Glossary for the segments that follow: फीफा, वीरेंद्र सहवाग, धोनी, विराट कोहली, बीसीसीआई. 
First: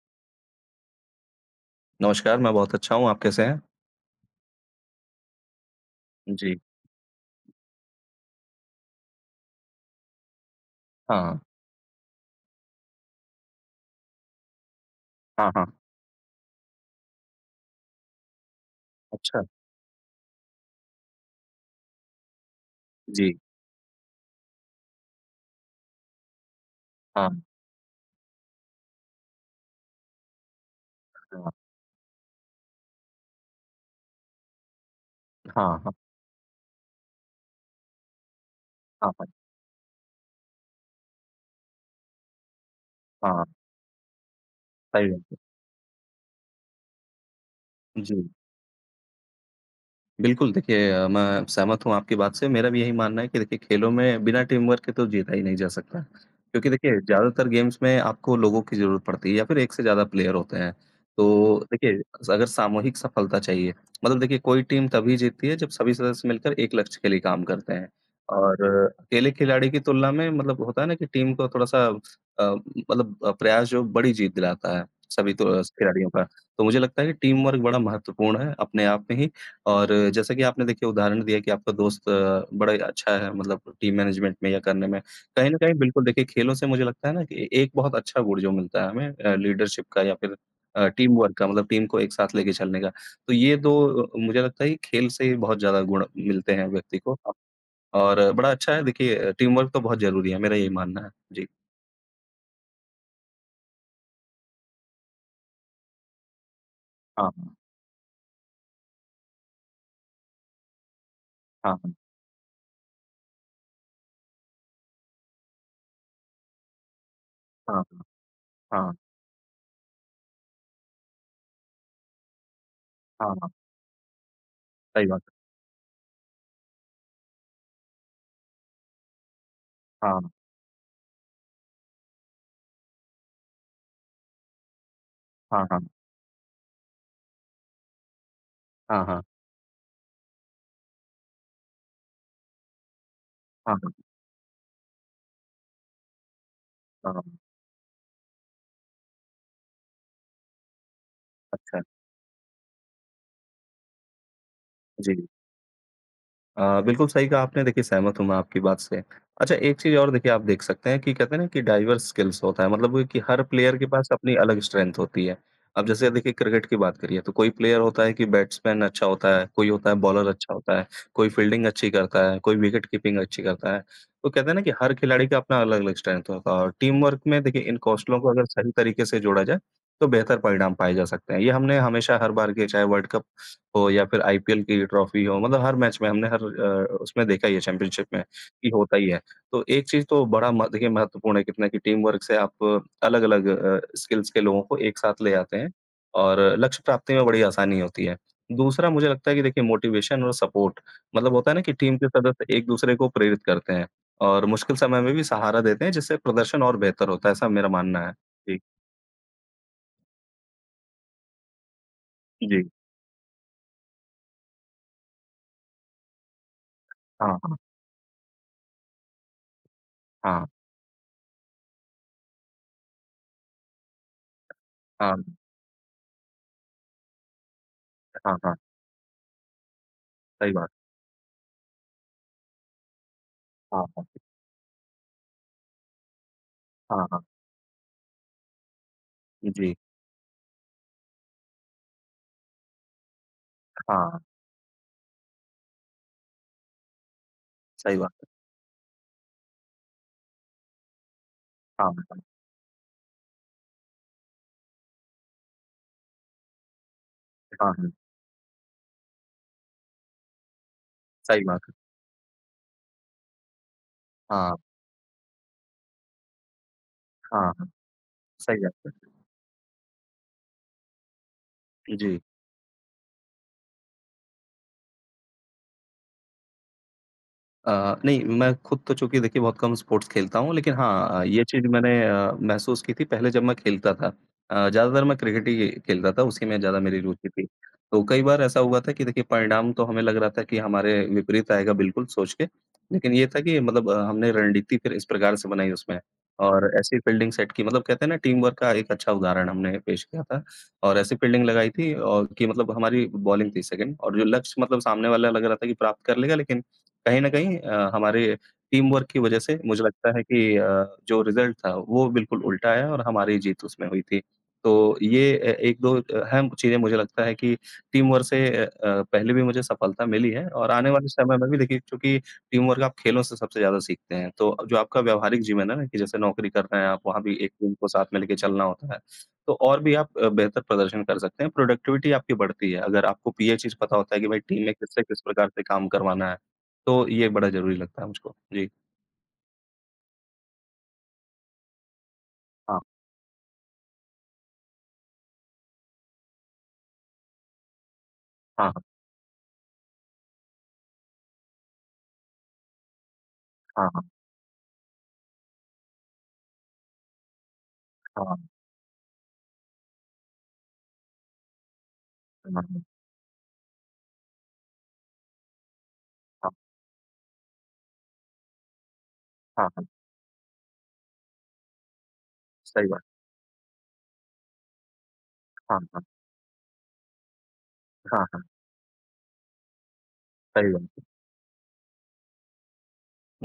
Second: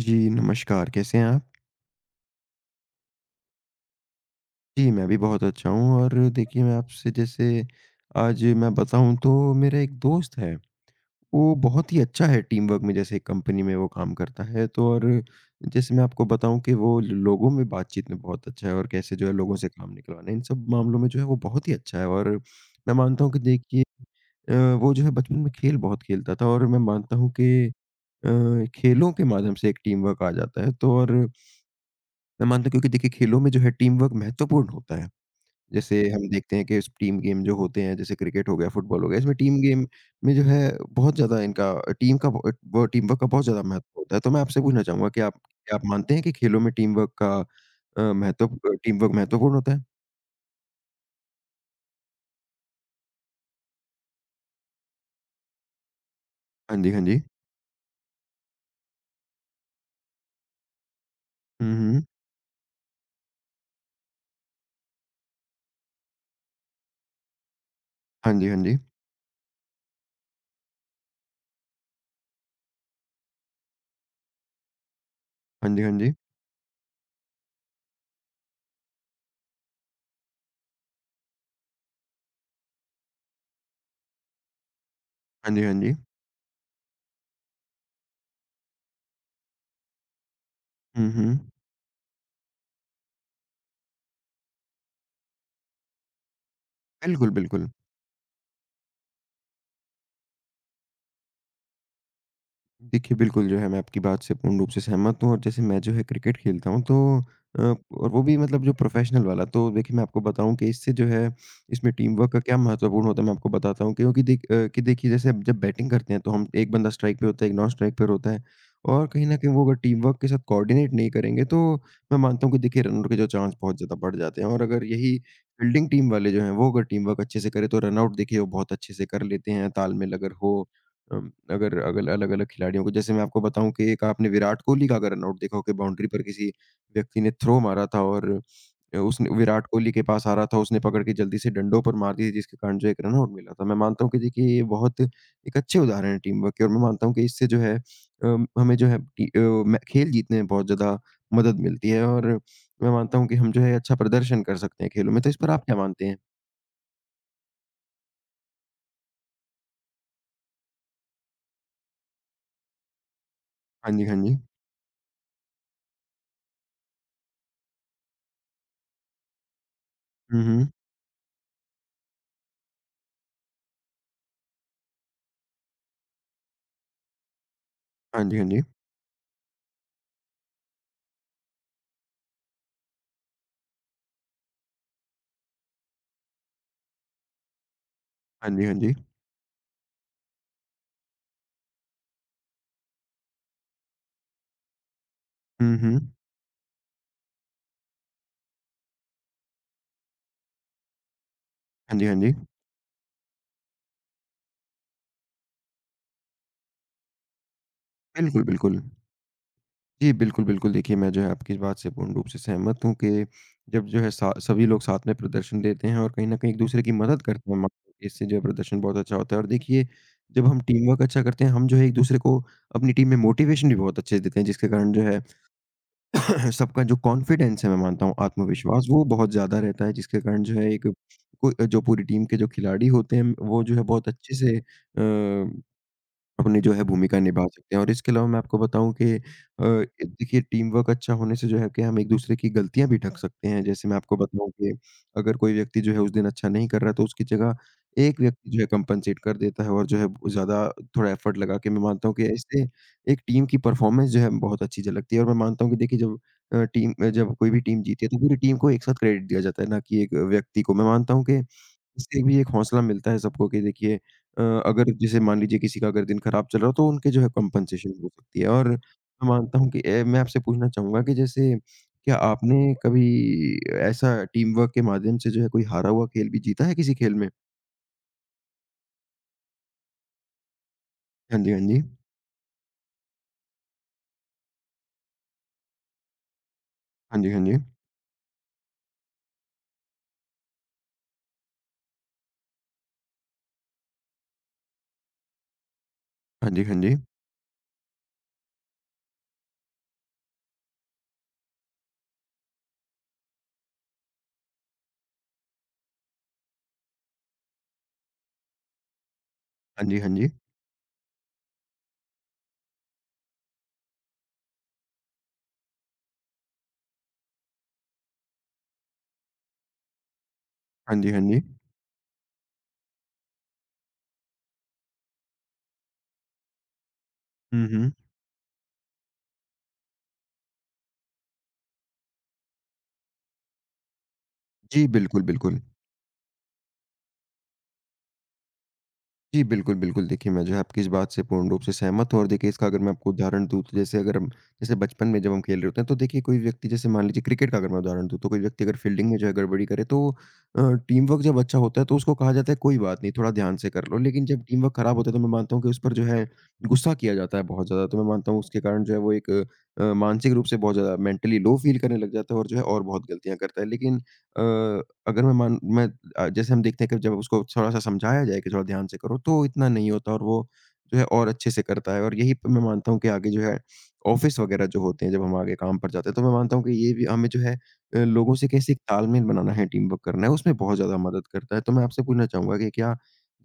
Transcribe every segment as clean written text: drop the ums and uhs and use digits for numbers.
जी, नमस्कार, कैसे हैं आप? नमस्कार, मैं बहुत अच्छा हूँ, आप कैसे हैं? जी, मैं भी बहुत अच्छा हूँ और जी, देखिए मैं आपसे जैसे आज मैं बताऊँ तो मेरा एक दोस्त है। हाँ, वो बहुत ही अच्छा है टीम वर्क में, जैसे एक कंपनी में वो काम करता है तो और हाँ, हाँ। जैसे मैं आपको बताऊँ कि वो ल लोगों में बातचीत में बहुत अच्छा है और कैसे जो है अच्छा, लोगों से काम निकलवाना, इन सब मामलों में जो है वो बहुत ही अच्छा है और मैं मानता हूँ जी, कि देखिए अ, वो जो है बचपन में खेल बहुत खेलता था और मैं मानता हाँ, हूँ कि अ, खेलों के माध्यम से एक टीम वर्क आ जाता है तो और हाँ, मैं मानता हूँ, क्योंकि देखिए खेलों में जो है टीम वर्क महत्वपूर्ण होता है। हाँ, हाँ, जैसे हम देखते हैं कि इस टीम गेम जो होते हैं जैसे क्रिकेट हो गया, फुटबॉल हो हाँ, गया, इसमें टीम गेम में जो है बहुत ज़्यादा इनका टीम का ब ब टीम वर्क का हाँ, बहुत हाँ, ज़्यादा महत्व होता है। तो मैं आपसे पूछना चाहूँगा सही कि बात आप, है। क्या आप मानते हैं कि खेलों में टीम वर्क का जी। महत्व, टीम वर्क महत्वपूर्ण होता है? बिल्कुल, देखिए मैं सहमत हूँ आपकी बात से। मेरा भी यही मानना है कि देखिए खेलों में बिना टीम वर्क के तो जीता ही नहीं जा सकता। क्योंकि हाँ जी, हाँ देखिए जी। ज़्यादातर गेम्स में आपको लोगों की ज़रूरत पड़ती है या फिर एक से ज़्यादा प्लेयर होते हैं। तो हुँ, देखिए हुँ। अगर सामूहिक सफलता चाहिए मतलब देखिए कोई टीम तभी जीतती है जब सभी सदस्य मिलकर एक लक्ष्य के लिए काम करते हैं। हाँ जी, हाँ और जी। अकेले खिलाड़ी की तुलना में मतलब होता है ना कि टीम को थोड़ा-सा मतलब प्रयास जो बड़ी जीत दिलाता है सभी तो हाँ जी, हाँ खिलाड़ियों जी। का। तो मुझे लगता है कि टीम वर्क बड़ा महत्वपूर्ण है अपने आप में ही। और जैसा कि आपने देखिए उदाहरण दिया कि आपका दोस्त बड़ा ही अच्छा है मतलब टीम मैनेजमेंट में या करने में। कहीं हाँ न जी, हाँ कहीं जी। बिल्कुल देखिए खेलों से मुझे लगता है ना कि एक बहुत अच्छा गुण जो मिलता है हमें लीडरशिप का या फिर हुँ, टीम वर्क हुँ। का मतलब टीम को एक साथ लेके चलने का। तो ये 2 मुझे लगता है कि खेल से ही बहुत ज़्यादा गुण मिलते हैं व्यक्ति को बिल्कुल, बिल्कुल। और बड़ा अच्छा है देखिए टीम वर्क तो बहुत ज़रूरी है, मेरा यही मानना है। जी। देखिए, बिल्कुल जो है मैं आपकी बात से पूर्ण रूप से सहमत हूँ और जैसे मैं जो है क्रिकेट खेलता हूँ तो हाँ, हाँ। और वो भी मतलब जो प्रोफ़ेशनल वाला, तो देखिए मैं आपको बताऊँ कि इससे जो है इसमें हाँ, टीम वर्क का क्या महत्वपूर्ण होता है, मैं आपको बताता हूँ, क्योंकि देख अ, कि देखिए जैसे अब जब बैटिंग करते हैं तो हम एक बंदा स्ट्राइक पे होता है, एक नॉन हाँ। स्ट्राइक पर होता है हाँ, हाँ। और कहीं न कहीं वो अगर टीम वर्क के साथ कोऑर्डिनेट नहीं करेंगे तो मैं मानता हूँ कि देखिए रन आउट के जो हाँ, हाँ। हाँ, हाँ। चांस बहुत ज़्यादा बढ़ जाते हैं, और अगर सही यही बात है। फील्डिंग टीम वाले जो हैं वो अगर टीम वर्क अच्छे से करें तो रन आउट देखिए वो बहुत अच्छे से कर लेते हैं, तालमेल हाँ, अगर हो। अगर अगल अलग-अलग खिलाड़ियों को, जैसे मैं आपको बताऊँ कि एक आपने विराट कोहली का अगर रनआउट देखा हो हाँ, कि हाँ। बाउंड्री पर किसी व्यक्ति ने थ्रो मारा था और हाँ, हाँ। उसने विराट कोहली के पास आ रहा था, उसने पकड़ के जल्दी से डंडों पर मार दी थी, जिसके कारण जो एक रनआउट मिला था। मैं हाँ, मानता हाँ। हूँ कि देखिए ये बहुत एक अच्छे उदाहरण है टीम वर्क के और मैं मानता हाँ, हूँ कि हाँ। इससे जो है हमें जो है टी अ, मै खेल जीतने में बहुत ज़्यादा मदद अच्छा। मिलती है और मैं मानता हूँ कि हम जो है अच्छा प्रदर्शन कर सकते हैं खेलों जी। में। तो इस पर आप क्या मानते हैं? बिल्कुल सही कहा आपने, देखिए सहमत हूँ मैं आपकी बात से। अच्छा एक चीज़ और देखिए आप देख सकते हैं कि कहते हैं ना कि डाइवर्स स्किल्स होता है, मतलब वो कि हर प्लेयर के हाँ जी, पास हाँ अपनी जी। अलग स्ट्रेंथ होती है। अब जैसे देखिए क्रिकेट की बात करिए, तो कोई प्लेयर होता है कि बैट्समैन अच्छा होता है, कोई होता है बॉलर हुँ, अच्छा हुँ। होता है, कोई फील्डिंग अच्छी करता है, कोई विकेट कीपिंग अच्छी करता है। तो कहते हैं ना कि हर खिलाड़ी का अपना अलग-अलग स्ट्रेंथ होता है और टीम वर्क में देखिए इन कौशलों हाँ को जी, अगर हाँ जी। सही तरीके से जोड़ा जाए, तो बेहतर परिणाम पाए जा सकते हैं। ये हमने हमेशा हर बार के चाहे वर्ल्ड कप हो या फिर आईपीएल की ट्रॉफी हो मतलब हर मैच में हमने हर उसमें देखा ही है चैंपियनशिप में हाँ जी, कि हाँ जी। होता ही है। तो एक चीज़ तो बड़ा म देखिए महत्वपूर्ण है कितना कि टीम वर्क से आप अलग-अलग स्किल्स के लोगों को एक साथ ले आते हैं हुँ, हुँ। और लक्ष्य प्राप्ति में बड़ी आसानी होती है। दूसरा मुझे लगता है कि देखिए मोटिवेशन और सपोर्ट मतलब होता है ना कि टीम हाँ जी, के हाँ जी। सदस्य एक-दूसरे को प्रेरित करते हैं और मुश्किल समय में भी सहारा देते हैं जिससे प्रदर्शन और बेहतर होता है ऐसा मेरा मानना है। बिल्कुल, जी, बिल्कुल। जी, बिल्कुल, बिल्कुल। देखिए, मैं जो है आपकी इस बात से पूर्ण रूप से जी। सहमत हूँ कि जब जो है सा सभी लोग साथ में प्रदर्शन देते हैं और कहीं न कहीं एक-दूसरे की मदद हाँ, करते हाँ। हैं, मा इससे जो है प्रदर्शन बहुत अच्छा होता है और देखिए, जब हाँ, हम टीम वर्क अच्छा करते हैं, हम जो है एक-दूसरे को अपनी टीम में मोटिवेशन भी बहुत अच्छे से देते हैं, जिसके कारण जो हाँ, है सबका जो कॉन्फिडेंस है मैं मानता हूँ, हाँ, हाँ, आत्मविश्वास वो बहुत ज़्यादा रहता है, जिसके कारण सही जो बात। है एक को जो पूरी टीम के जो खिलाड़ी होते हैं, वो जो है हाँ, हाँ, बहुत अच्छे से अ अपनी जो है हाँ, भूमिका हाँ। निभा सकते हैं। और इसके अलावा मैं आपको बताऊँ कि जी, देखिए टीम वर्क अच्छा होने से जो है कि हम एक-दूसरे की गलतियाँ भी ढक सकते हैं। जैसे मैं आपको हाँ, बताऊँ कि अगर कोई व्यक्ति जो है उस दिन अच्छा नहीं कर रहा है तो उसकी जगह सही बात एक है। व्यक्ति जो है कंपनसेट कर देता है और जो है ज़्यादा थोड़ा एफर्ट लगा के, मैं हाँ, मानता हूँ हाँ, कि इससे एक टीम की परफॉर्मेंस जो है बहुत अच्छी झलकती है और मैं मानता हूँ कि देखिए जब जब कोई भी टीम हाँ, जीती है तो पूरी टीम को एक साथ क्रेडिट दिया जाता है, ना कि एक व्यक्ति को। मैं मानता हूँ कि सही बात है। इससे भी एक हौसला मिलता है सबको कि देखिए हाँ, अगर जैसे मान लीजिए किसी का अगर दिन खराब चल रहा हो तो उनके जो है हाँ, कंपनसेशन हो सकती है। सही और बात है। मैं मानता हूँ कि मैं आपसे पूछना चाहूँगा कि जैसे, क्या जी। आपने कभी ऐसा टीम वर्क के माध्यम से जो है कोई हारा हुआ खेल भी जीता है किसी खेल में? अ, नहीं, मैं खुद तो चूँकि देखिए बहुत कम स्पोर्ट्स खेलता हूँ, लेकिन हाँ, हुँ। हाँ ये जी, हाँ चीज़ जी। मैंने महसूस की थी पहले जब मैं खेलता था। ज़्यादातर मैं क्रिकेट ही खेलता था, उसी में ज़्यादा मेरी हाँ रुचि जी, हाँ थी। जी। तो कई बार ऐसा हुआ था कि देखिए परिणाम तो हमें लग रहा था कि हमारे विपरीत आएगा बिल्कुल सोच के, लेकिन ये था कि मतलब हमने रणनीति फिर इस प्रकार से बनाई उसमें हाँ जी, और हाँ जी। ऐसी फील्डिंग सेट की मतलब कहते हैं ना टीम वर्क का एक अच्छा उदाहरण हमने पेश किया था और ऐसी फील्डिंग लगाई थी और कि मतलब हमारी बॉलिंग थी सेकंड और जो लक्ष्य मतलब सामने वाला लग रहा था कि प्राप्त कर लेगा लेकिन कहीं न कहीं हमारे टीम वर्क की वजह से मुझे हाँ जी, हाँ लगता है जी। कि जो रिज़ल्ट था वो बिल्कुल उल्टा आया और हमारी जीत उसमें हुई थी। तो ये ए 1-2 अहम चीज़ें मुझे लगता है कि टीम वर्क से पहले भी मुझे सफलता मिली है और आने हाँ वाले जी, हाँ समय जी। में भी देखिए चूँकि टीम वर्क आप खेलों से सबसे ज़्यादा सीखते हैं। तो जो आपका व्यावहारिक जीवन है ना कि जैसे नौकरी कर रहे हैं आप, वहाँ भी एक हुँ, टीम को हुँ। साथ में लेके चलना होता है। तो और भी आप बेहतर प्रदर्शन कर सकते हैं, प्रोडक्टिविटी आपकी बढ़ती है। अगर आपको पीए चीज़ पता होता है कि भाई टीम में जी, किससे किस बिल्कुल, प्रकार बिल्कुल। से काम करवाना है। तो ये बड़ा ज़रूरी लगता है मुझको। जी। जी, बिल्कुल, बिल्कुल। देखिए, मैं जो है आपकी इस बात से पूर्ण रूप से सहमत हूँ और देखिए इसका अगर हाँ, मैं आपको उदाहरण दूँ तो जैसे अगर हम, जैसे बचपन में जब हम खेल रहे होते हैं तो देखिए कोई व्यक्ति, जैसे मान लीजिए क्रिकेट का अगर मैं उदाहरण दूँ, तो कोई व्यक्ति हाँ, अगर फील्डिंग में जो है गड़बड़ी करे तो अ, टीम वर्क जब अच्छा होता है तो उसको कहा जाता है कोई बात नहीं, थोड़ा ध्यान से कर हाँ, लो। हाँ, लेकिन जब टीम वर्क खराब होता है तो मैं मानता हूँ कि उस पर जो है गुस्सा किया जाता है बहुत ज़्यादा। तो मैं मानता हाँ, हूँ उसके कारण जो है वो एक मानसिक रूप से बहुत ज़्यादा मेंटली लो फ़ील करने लग जाता है और जो है हाँ, और बहुत गलतियाँ करता है। लेकिन अगर मैं मान मैं अ, हाँ, जैसे हम देखते हैं कि जब उसको थोड़ा-सा समझाया जाए कि थोड़ा ध्यान से करो, तो इतना हाँ, हाँ, नहीं होता और वो जो है और अच्छे से करता है। और यही मैं सही मानता हूँ बात। कि आगे जो है ऑफ़िस वग़ैरह जो होते हैं, जब हम आगे काम हाँ, पर हाँ, जाते हैं, तो मैं मानता हूँ कि ये भी हमें जो है हाँ, लोगों हाँ, से कैसे एक तालमेल बनाना है, टीम वर्क करना है, उसमें सही बहुत बात ज़्यादा है। मदद करता है। तो मैं आपसे पूछना चाहूँगा कि क्या,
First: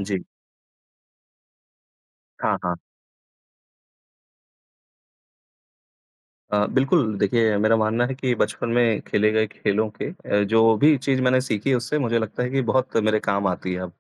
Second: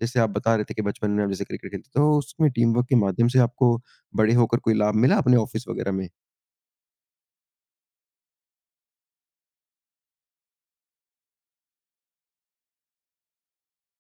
जैसे जी, आप बता रहे थे कि बचपन में आप जैसे क्रिकेट खेलते थे, तो उसमें हाँ, टीम हाँ। वर्क के माध्यम से आपको बड़े होकर कोई लाभ मिला अपने ऑफ़िस वग़ैरह में? बिल्कुल, देखिए मेरा मानना है कि बचपन में खेले गए खेलों के जो भी चीज़ मैंने सीखी उससे मुझे लगता है कि बहुत मेरे काम आती है अब।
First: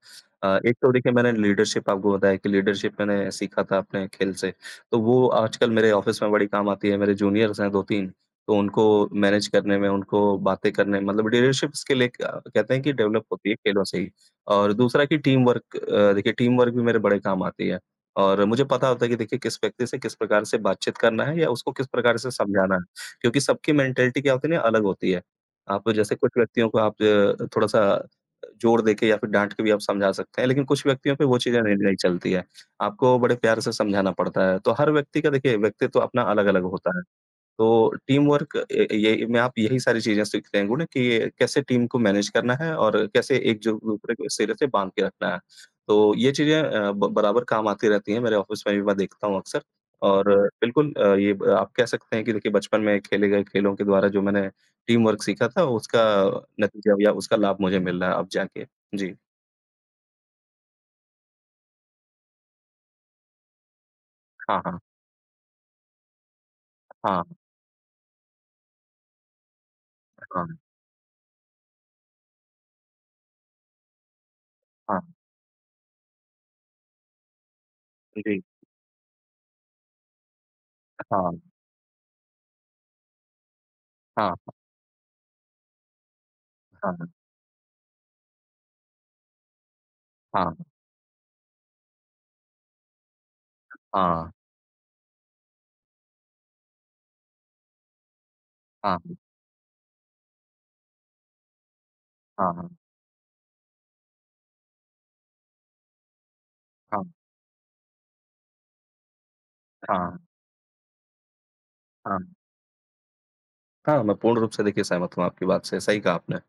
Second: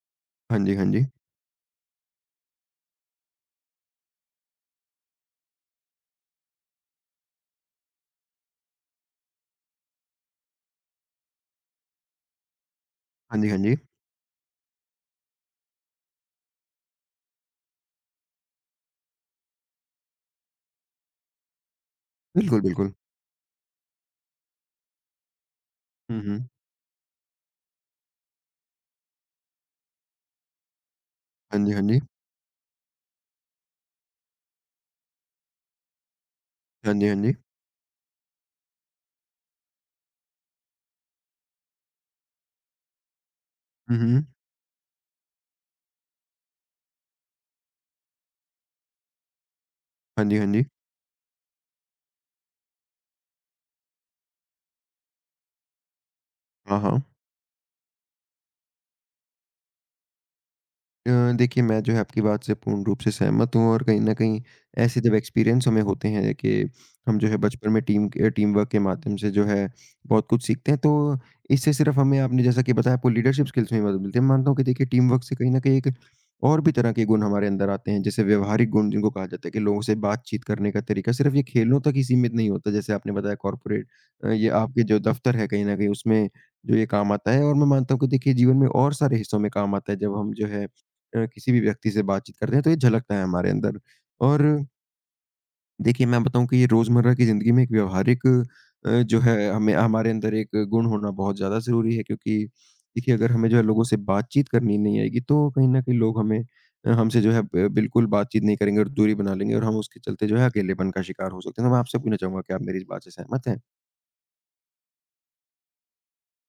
हाँ जी, एक हाँ तो जी। देखिए मैंने लीडरशिप आपको बताया कि लीडरशिप मैंने सीखा था अपने खेल से, तो वो आजकल मेरे ऑफ़िस में बड़ी काम आती है। मेरे जूनियर्स हैं 2-3 तो उनको मैनेज करने में, उनको बातें करने में, मतलब लीडरशिप स्किल एक कहते हैं कि डेवलप हाँ जी, होती है हाँ जी। खेलों से ही। और दूसरा कि टीम वर्क देखिए टीम वर्क भी मेरे बड़े काम आती है। और मुझे पता होता है कि देखिए किस व्यक्ति से किस प्रकार से बातचीत करना है या उसको किस प्रकार से बिल्कुल, समझाना है, बिल्कुल। क्योंकि सबकी मेंटालिटी क्या होती है ना अलग होती है। आप जैसे हुँ, कुछ हुँ। व्यक्तियों को आप थोड़ा-सा जोर देके या फिर डाँट के भी आप समझा सकते हैं, लेकिन कुछ व्यक्तियों पे वो चीज़ें हाँ जी, नहीं हाँ नहीं जी। चलती है। आपको बड़े प्यार से समझाना पड़ता है। तो हर व्यक्ति का देखिए व्यक्तित्व अपना अलग-अलग हाँ होता है। जी, हाँ जी। तो टीम वर्क ये में आप यही सारी चीज़ें सीखते हैं गुण कि ये कैसे टीम को मैनेज करना है और कैसे एक जो हुँ, दूसरे हुँ। को सिरे से बाँध के रखना है। तो ये चीज़ें अ, ब बराबर काम आती रहती हैं मेरे ऑफ़िस में भी मैं देखता हूँ अक्सर हाँ और जी, हाँ जी। बिल्कुल अ, ये ब आप कह सकते हैं कि देखिए बचपन में खेले गए खेलों के द्वारा जो मैंने टीम वर्क सीखा था उसका हाँ, नतीजा हाँ। या उसका लाभ मुझे मिल रहा है अब जाके। जी। देखिए, मैं जो है आपकी बात से पूर्ण रूप से सहमत हूँ और कहीं न कहीं हाँ, हाँ। ऐसे जब एक्सपीरियंस हमें होते हैं कि हम हाँ, जो है बचपन में टीम वर्क के माध्यम से जो है बहुत कुछ हाँ, सीखते हैं, तो इससे सिर्फ़ हमें, आपने जैसा कि बताया, आपको लीडरशिप स्किल्स में भी मदद मिलती है। मैं मानता हूँ कि देखिए टीम हाँ। वर्क से कहीं न कहीं एक और भी तरह के गुण हमारे अंदर आते हैं, जैसे जी। व्यवहारिक गुण, जिनको कहा जाता है कि लोगों से बातचीत करने का तरीका सिर्फ़ ये हाँ, खेलों तक ही सीमित नहीं होता, जैसे आपने बताया कॉर्पोरेट हाँ, ये आपके जो दफ़्तर है कहीं न कहीं उसमें जो ये हाँ, काम आता है। और मैं मानता हूँ कि देखिए जीवन में और सारे हिस्सों में काम आता है, जब हम जो है हाँ, किसी भी व्यक्ति से बातचीत करते हैं, तो ये झलकता है हमारे अंदर। हाँ, और देखिए, मैं बताऊँ कि ये रोज़मर्रा की ज़िंदगी में एक व्यावहारिक हाँ, जो है, हमें, हमारे अंदर एक गुण होना बहुत ज़्यादा ज़रूरी है, क्योंकि हाँ, हाँ, देखिए, अगर हमें जो है लोगों से बातचीत करनी नहीं आएगी, तो कहीं न कहीं लोग हमें, हमसे जो है ब बिल्कुल बातचीत नहीं करेंगे और दूरी बना लेंगे, और हम हाँ, उसके चलते हाँ। जो है अकेलेपन का शिकार हो सकते हैं। तो मैं आपसे पूछना हाँ। चाहूँगा, क्या आप मेरी इस बात से सहमत हैं? हाँ, मैं पूर्ण रूप से देखिए सहमत हूँ आपकी बात से, सही कहा आपने।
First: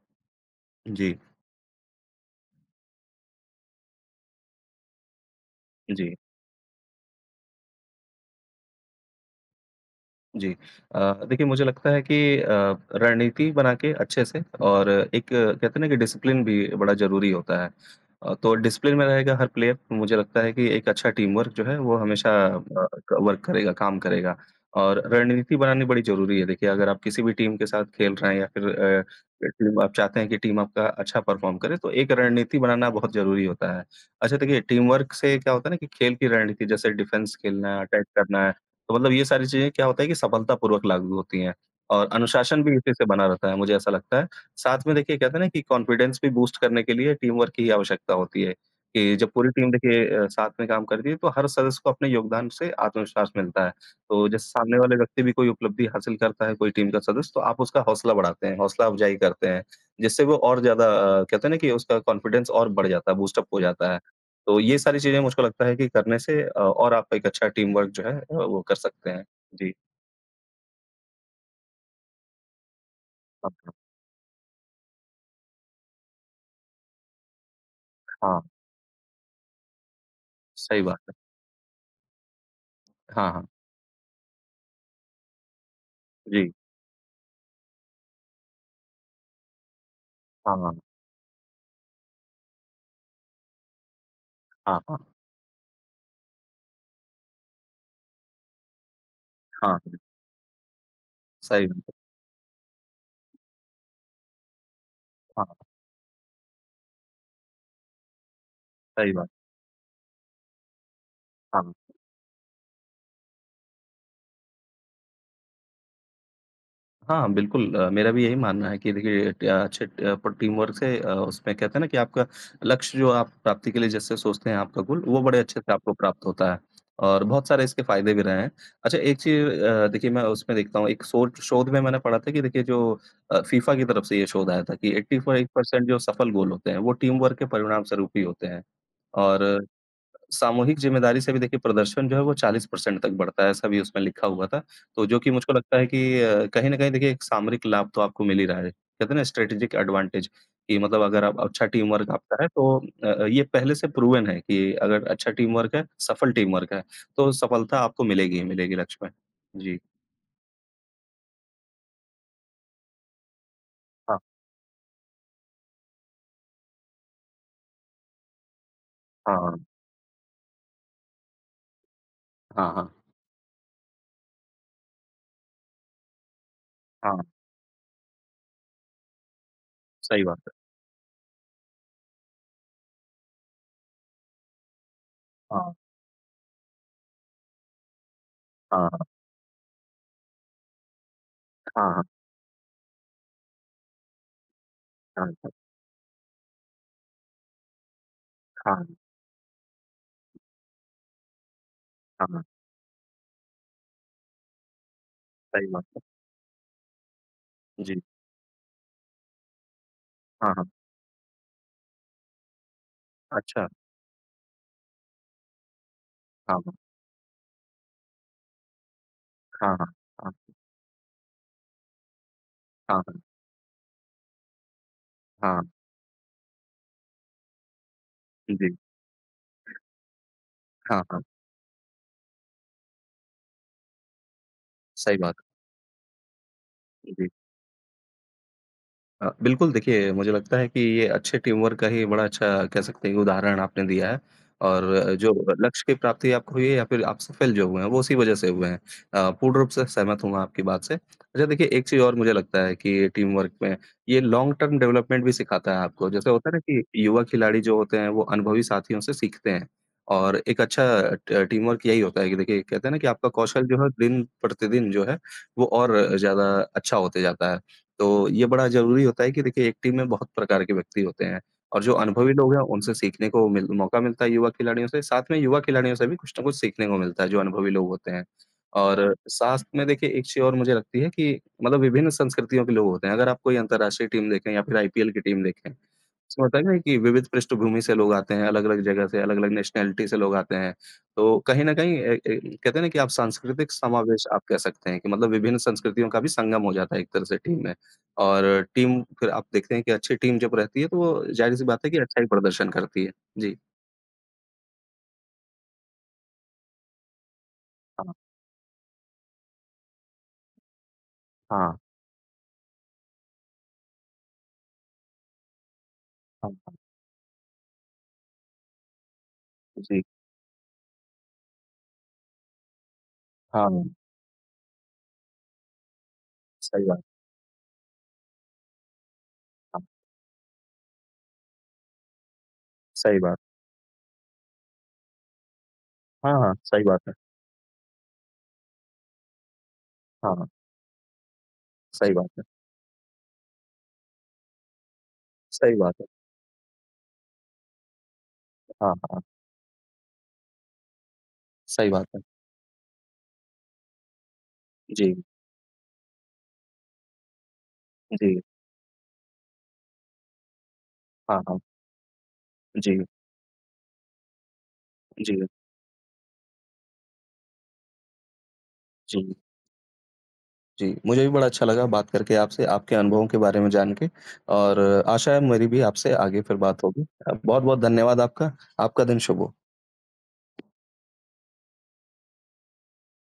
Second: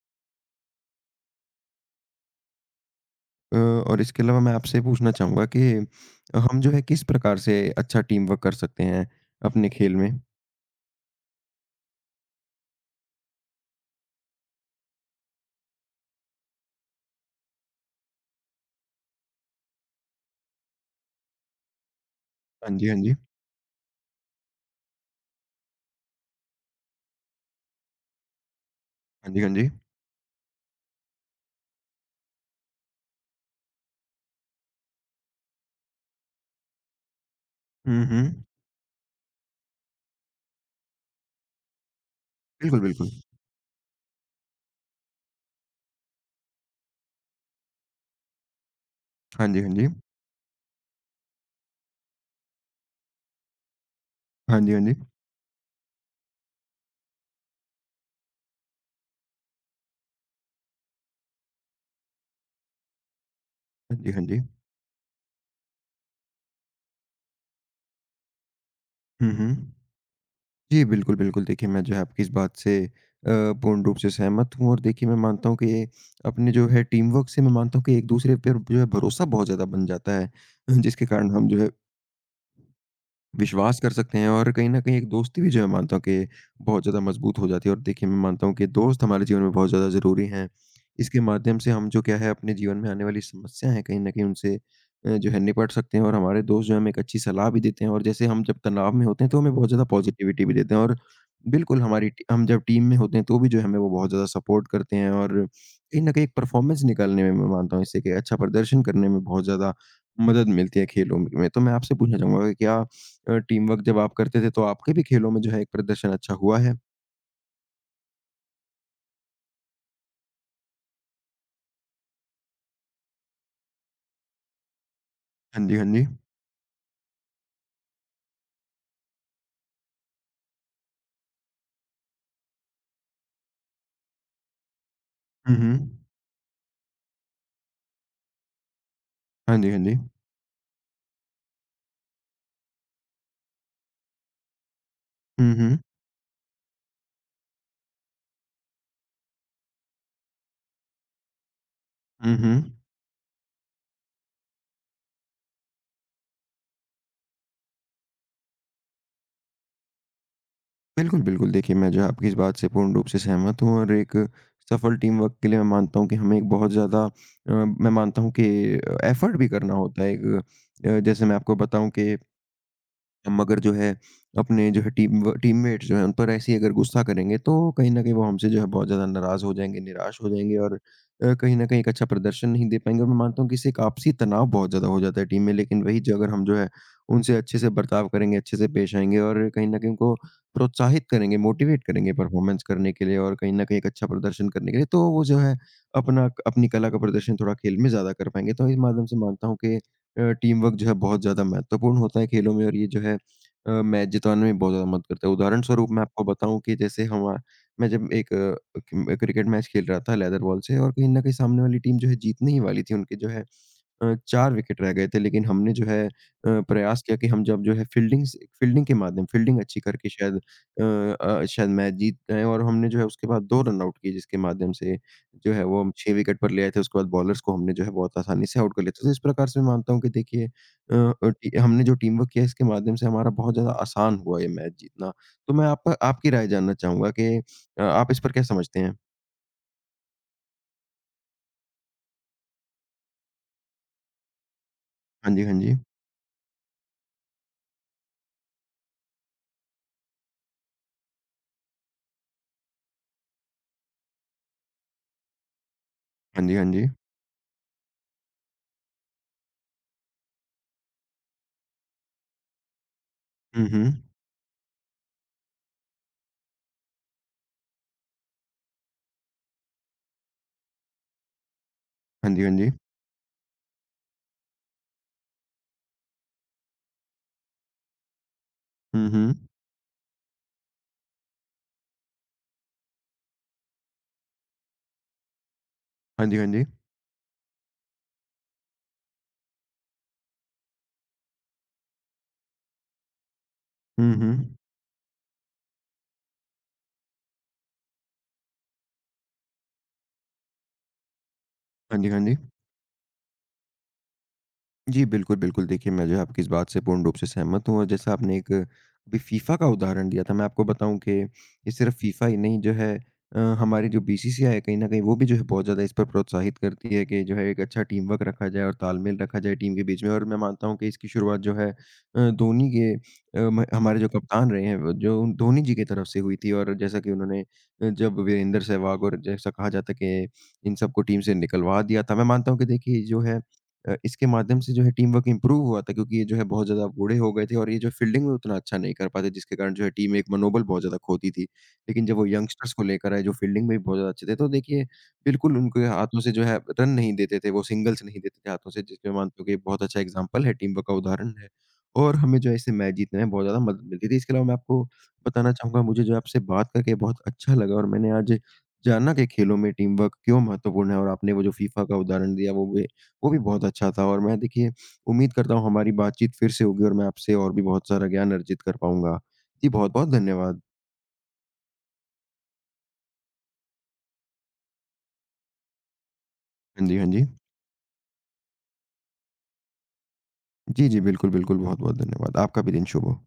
जी, और इसके अलावा मैं आपसे पूछना चाहूँगा कि जी। हम जो है किस प्रकार से अच्छा टीम वर्क कर सकते हैं अपने खेल में? जी। अ, देखिए मुझे लगता है कि अ, रणनीति बना के अच्छे से और एक कहते हैं ना कि डिसिप्लिन भी बड़ा ज़रूरी होता है। तो डिसिप्लिन में रहेगा हर प्लेयर, मुझे लगता है कि एक अच्छा टीम वर्क जो है वो हमेशा अ, हाँ जी, हाँ जी। क वर्क करेगा, काम करेगा और रणनीति बनानी बड़ी ज़रूरी है। देखिए अगर आप किसी भी टीम के साथ खेल रहे हैं या फिर अ, हाँ जी, हाँ जी। टीम आप चाहते हैं कि टीम आपका अच्छा परफ़ॉर्म करे तो एक रणनीति बनाना बहुत ज़रूरी होता है। अच्छा देखिए टीम वर्क से क्या होता है ना कि खेल की रणनीति जैसे डिफेंस खेलना, हुँ, अटैक हुँ। करना तो मतलब ये सारी चीज़ें क्या होता है कि सफलतापूर्वक लागू होती हैं और अनुशासन भी बिल्कुल, इसी से बिल्कुल। बना रहता है, मुझे ऐसा लगता है। साथ में देखिए कहते हैं ना कि कॉन्फिडेंस भी बूस्ट करने के लिए टीम वर्क की आवश्यकता होती है, कि जब हाँ पूरी जी, हाँ टीम जी। देखिए साथ में काम करती है तो हर सदस्य को अपने योगदान से आत्मविश्वास मिलता है। तो जैसे हाँ जी, सामने हाँ जी। वाले व्यक्ति भी कोई उपलब्धि हासिल करता है, कोई टीम का सदस्य तो आप उसका हौसला बढ़ाते हैं, हौसला अफ़जाई करते हैं, जिससे वो और ज़्यादा कहते हैं ना कि उसका कॉन्फिडेंस और बढ़ जाता है, बूस्ट अप हो जाता हाँ है। जी, हाँ जी। तो ये सारी चीज़ें मुझको लगता है कि करने से और आप एक अच्छा टीम वर्क जो है वो कर सकते हैं। हुँ, हुँ। जी। जी, बिल्कुल, बिल्कुल। देखिए, मैं जो है आपकी इस बात से हाँ, हाँ। पूर्ण रूप से सहमत हूँ और देखिए मैं मानता हूँ कि ये अपने जो है टीम वर्क से मैं मानता हूँ कि एक-दूसरे हाँ, पर जो है भरोसा बहुत ज़्यादा बन जाता है, सही बात जिसके है। कारण हम जो है हाँ, हाँ। विश्वास कर सकते हैं और कहीं न कहीं एक दोस्ती भी जो है मानता हूँ कि जी। बहुत ज़्यादा मज़बूत हो जाती है और देखिए मैं मानता हूँ कि दोस्त हमारे जीवन में बहुत ज़्यादा ज़रूरी हैं। हाँ, हाँ। इसके माध्यम से हम जो क्या है अपने जीवन में आने वाली समस्या है कहीं न कहीं उनसे हाँ, हाँ। जो है निपट सकते हैं और हमारे दोस्त जो हमें एक अच्छी सलाह भी देते हैं और जैसे हम जब तनाव में होते हैं तो हमें बहुत हाँ, हाँ। ज़्यादा पॉज़िटिविटी भी देते हैं और सही बिल्कुल बात है। हमारी टी हम जब टीम में होते हैं तो भी जो है हमें वो बहुत ज़्यादा सपोर्ट करते हैं और हाँ, कहीं न कहीं एक परफ़ॉर्मेंस निकालने में मैं मानता हूँ इससे कि अच्छा प्रदर्शन करने सही में बात। बहुत ज़्यादा मदद मिलती है खेलों में। तो मैं हाँ। आपसे पूछना चाहूँगा कि क्या टीम वर्क जब आप करते थे, तो आपके भी खेलों में जो है एक प्रदर्शन अच्छा हुआ है? हाँ, बिल्कुल मेरा भी यही मानना है कि देखिए ट अच्छे ट प टीम वर्क से उसमें कहते हैं ना कि आपका लक्ष्य जो आप प्राप्ति के लिए जैसे सोचते हैं आपका गोल, वो बड़े अच्छे हाँ से जी, हाँ आपको जी। प्राप्त होता है और बहुत सारे इसके फ़ायदे भी रहे हैं। अच्छा एक चीज़ देखिए मैं उसमें देखता हूँ एक सोच शोध में मैंने पढ़ा था कि देखिए जो फीफा की तरफ से ये शोध आया था कि हुँ, 85% जो हुँ। सफल गोल होते हैं, वो टीम वर्क के परिणाम स्वरूप ही होते हैं। हाँ और जी, हाँ जी। सामूहिक ज़िम्मेदारी से भी देखिए प्रदर्शन जो है वो 40% तक बढ़ता है, ऐसा भी उसमें लिखा हुआ था। तो जो कि हुँ, मुझको हुँ। लगता है कि कहीं न कहीं देखिए एक सामरिक लाभ तो आपको मिल ही रहा है। कहते हैं ना स्ट्रैटेजिक एडवांटेज कि मतलब अगर आप अच्छा टीम वर्क हुँ, आपका है तो हुँ। ये पहले से प्रूवन है कि अगर अच्छा टीम वर्क है, सफल टीम वर्क है, तो सफलता आपको मिलेगी ही मिलेगी लक्ष्य में। जी। बिल्कुल, बिल्कुल। देखिए, मैं जो है आपकी इस बात से पूर्ण रूप से सहमत हूँ और एक हाँ, सफल टीम वर्क के लिए मैं मानता हूँ कि हमें एक बहुत ज़्यादा मैं मानता हूँ कि एफ़र्ट भी हाँ, करना होता है। एक जैसे मैं आपको बताऊँ कि हाँ, हाँ, हम अगर जो है अपने जो है टीम व टीममेट्स जो हैं उन पर ऐसे ही अगर गुस्सा हाँ, करेंगे तो कहीं न कहीं वो हमसे जो है बहुत ज़्यादा नाराज़ हो जाएँगे, निराश सही हो बात है। जाएँगे और कहीं न कहीं एक अच्छा प्रदर्शन नहीं दे पाएँगे और मैं मानता हूँ कि इससे एक आपसी तनाव बहुत ज़्यादा हो जाता है टीम में। हाँ, लेकिन वही जो अगर हम जो है उनसे अच्छे से बर्ताव करेंगे, अच्छे से हाँ, पेश हाँ, आएँगे और कहीं न कहीं उनको प्रोत्साहित करेंगे, मोटिवेट हाँ, करेंगे परफ़ॉर्मेंस करने के लिए और कहीं न कहीं एक अच्छा प्रदर्शन करने के लिए, तो वो जो हाँ, है अपना अपनी कला का प्रदर्शन थोड़ा खेल में ज़्यादा कर पाएँगे। तो इस हाँ, माध्यम से मानता हूँ कि टीम वर्क जो है बहुत ज़्यादा महत्वपूर्ण होता है हाँ, खेलों में और ये जो है मैच जितवाने में बहुत ज़्यादा मदद करता है। उदाहरण सही बात स्वरूप है। मैं आपको बताऊँ कि जैसे हमा मैं जी, जब एक क्रिम क्रिकेट मैच खेल रहा था लेदर हाँ, बॉल हाँ, से और कहीं न कहीं सामने वाली टीम जो है जीतने ही वाली थी। उनके जो है अच्छा, 4 विकेट रह गए थे लेकिन हमने जो है हाँ, हाँ, प्रयास किया कि हम जब जो है फ़ील्डिंग से फ़ील्डिंग के माध्यम फ़ील्डिंग हाँ, अच्छी हाँ, करके शायद शायद मैच जीत जाएँ और हमने जो हाँ, है हाँ। उसके बाद 2 रन आउट किए जिसके माध्यम से जो हाँ, है वो हम 6 विकेट पर ले आए थे। उसके बाद बॉलर्स को हमने जो है बहुत आसानी से आउट जी। कर लिया था। तो इस प्रकार से मैं मानता हूँ कि देखिए अ हाँ, हाँ। टी हमने जो टीम वर्क किया इसके माध्यम से हमारा बहुत ज़्यादा आसान हुआ ये मैच जीतना। सही बात है। तो मैं आपका आपकी राय जानना चाहूँगा जी। कि आप इस पर क्या समझते हैं? बिल्कुल, देखिए मुझे लगता है कि ये अच्छे टीम वर्क का ही बड़ा अच्छा कह सकते हैं कि उदाहरण आपने दिया है और जो हाँ जी, हाँ जी। लक्ष्य की प्राप्ति आपको हुई है या फिर आप सफल जो हुए हैं, वो उसी वजह से हुए हैं। पूर्ण रूप से सहमत हूँ मैं आपकी बात से। अच्छा देखिए एक चीज़ और मुझे लगता है कि टीम वर्क में ये लॉन्ग टर्म डेवलपमेंट भी सिखाता है आपको। जैसे हाँ होता जी, है ना हाँ कि जी। युवा खिलाड़ी जो होते हैं वो अनुभवी साथियों से सीखते हैं और एक अच्छा ट टीम वर्क यही होता है कि देखिए कहते हैं ना कि आपका हुँ, कौशल जो है हुँ। दिन प्रतिदिन जो है वो और ज़्यादा अच्छा होते जाता है। तो ये बड़ा ज़रूरी होता है कि देखिए एक टीम में बहुत प्रकार के व्यक्ति होते हैं और जो जी। अनुभवी हाँ जी, हाँ लोग हैं जी। उनसे सीखने को मिल मौका मिलता है युवा खिलाड़ियों से, साथ में युवा खिलाड़ियों से भी कुछ न कुछ सीखने को मिलता है जो अनुभवी लोग होते हैं। हुँ, और हुँ। साथ में देखिए एक चीज़ और मुझे लगती है कि मतलब विभिन्न संस्कृतियों के लोग होते हैं। अगर आप कोई अंतर्राष्ट्रीय टीम देखें या फिर आईपीएल की टीम देखें, हाँ जी, उसमें हाँ होता जी। है ना कि विविध पृष्ठभूमि से लोग आते हैं, अलग-अलग जगह से, अलग-अलग नेशनैलिटी से लोग आते हैं। तो कहीं न कहीं ए ए कहते हैं ना कि आप सांस्कृतिक हुँ, समावेश आप हुँ। कह सकते हैं कि मतलब विभिन्न संस्कृतियों का भी संगम हो जाता है एक तरह से टीम में। और टीम फिर आप देखते हैं कि अच्छी टीम जब रहती है, तो वो ज़ाहिर-सी बात है हाँ कि जी, हाँ अच्छा ही जी। प्रदर्शन करती है। जी। जी, बिल्कुल, बिल्कुल। देखिए, मैं जो है आपकी इस बात से पूर्ण रूप से सहमत हूँ और जैसा हाँ, आपने एक अभी फीफा का उदाहरण दिया था, मैं आपको बताऊँ कि ये हाँ, सिर्फ़ फीफा ही नहीं जो है हमारी जो बीसीसीआई है कहीं न कहीं वो भी जो है बहुत ज़्यादा इस पर हाँ, प्रोत्साहित हाँ। करती है कि जो है एक अच्छा टीम वर्क रखा जाए और तालमेल रखा जाए टीम के बीच जी। में और मैं मानता हूँ कि इसकी शुरुआत जो है धोनी के म हाँ, हमारे जो कप्तान रहे हैं वो धोनी जी की तरफ से हुई सहवाग। थी और सही जैसा बात, कि उन्होंने जब वीरेंद्र सहवाग और जैसा कहा हाँ, जाता है कि इन सबको टीम से निकलवा दिया था। मैं मानता हूँ कि देखिए सही जो बात। है इसके माध्यम से जो है टीम वर्क इम्प्रूव हुआ था क्योंकि ये हाँ, जो है हाँ, बहुत सही ज़्यादा बात है। बूढ़े हो गए थे और ये जो फील्डिंग में उतना अच्छा नहीं कर पाते जिसके कारण जो है टीम एक हाँ, हाँ, मनोबल बहुत ज़्यादा खोती थी। लेकिन सही जब वो बात है, यंगस्टर्स को लेकर आए जो फील्डिंग में भी बहुत ज़्यादा अच्छे थे तो देखिए बिल्कुल सही उनके बात है। हाथों से जो है रन नहीं देते थे, वो सिंगल्स नहीं देते थे हाथों से हाँ, जिसमें हाँ, मानता हूँ कि एक बहुत अच्छा एग्ज़ाम्पल है, टीम वर्क का उदाहरण है। सही बात और है। हमें जो है इससे मैच जीतने में बहुत ज़्यादा मदद मिलती थी। इसके अलावा मैं आपको जी, बताना चाहूँगा मुझे जो है आपसे बात करके बहुत अच्छा लगा और मैंने आज जी, जाना कि खेलों में टीम वर्क क्यों महत्वपूर्ण है और आपने हाँ, वो जो हाँ, फीफा का उदाहरण दिया जी, वो भी बहुत अच्छा था और मैं देखिए उम्मीद जी, करता हूँ हमारी बातचीत फिर से होगी और मैं आपसे और भी बहुत सारा ज्ञान अर्जित कर पाऊँगा। जी, जी बहुत-बहुत धन्यवाद। जी। मुझे भी बड़ा अच्छा लगा बात करके आपसे, आपके अनुभवों के बारे में जान के और आशा है मेरी भी आपसे आगे फिर बात हाँ जी, होगी। हाँ जी। बहुत-बहुत धन्यवाद आपका। आपका दिन शुभ हो। जी, जी, बिल्कुल, बिल्कुल। बहुत-बहुत धन्यवाद। आपका भी दिन शुभ हो।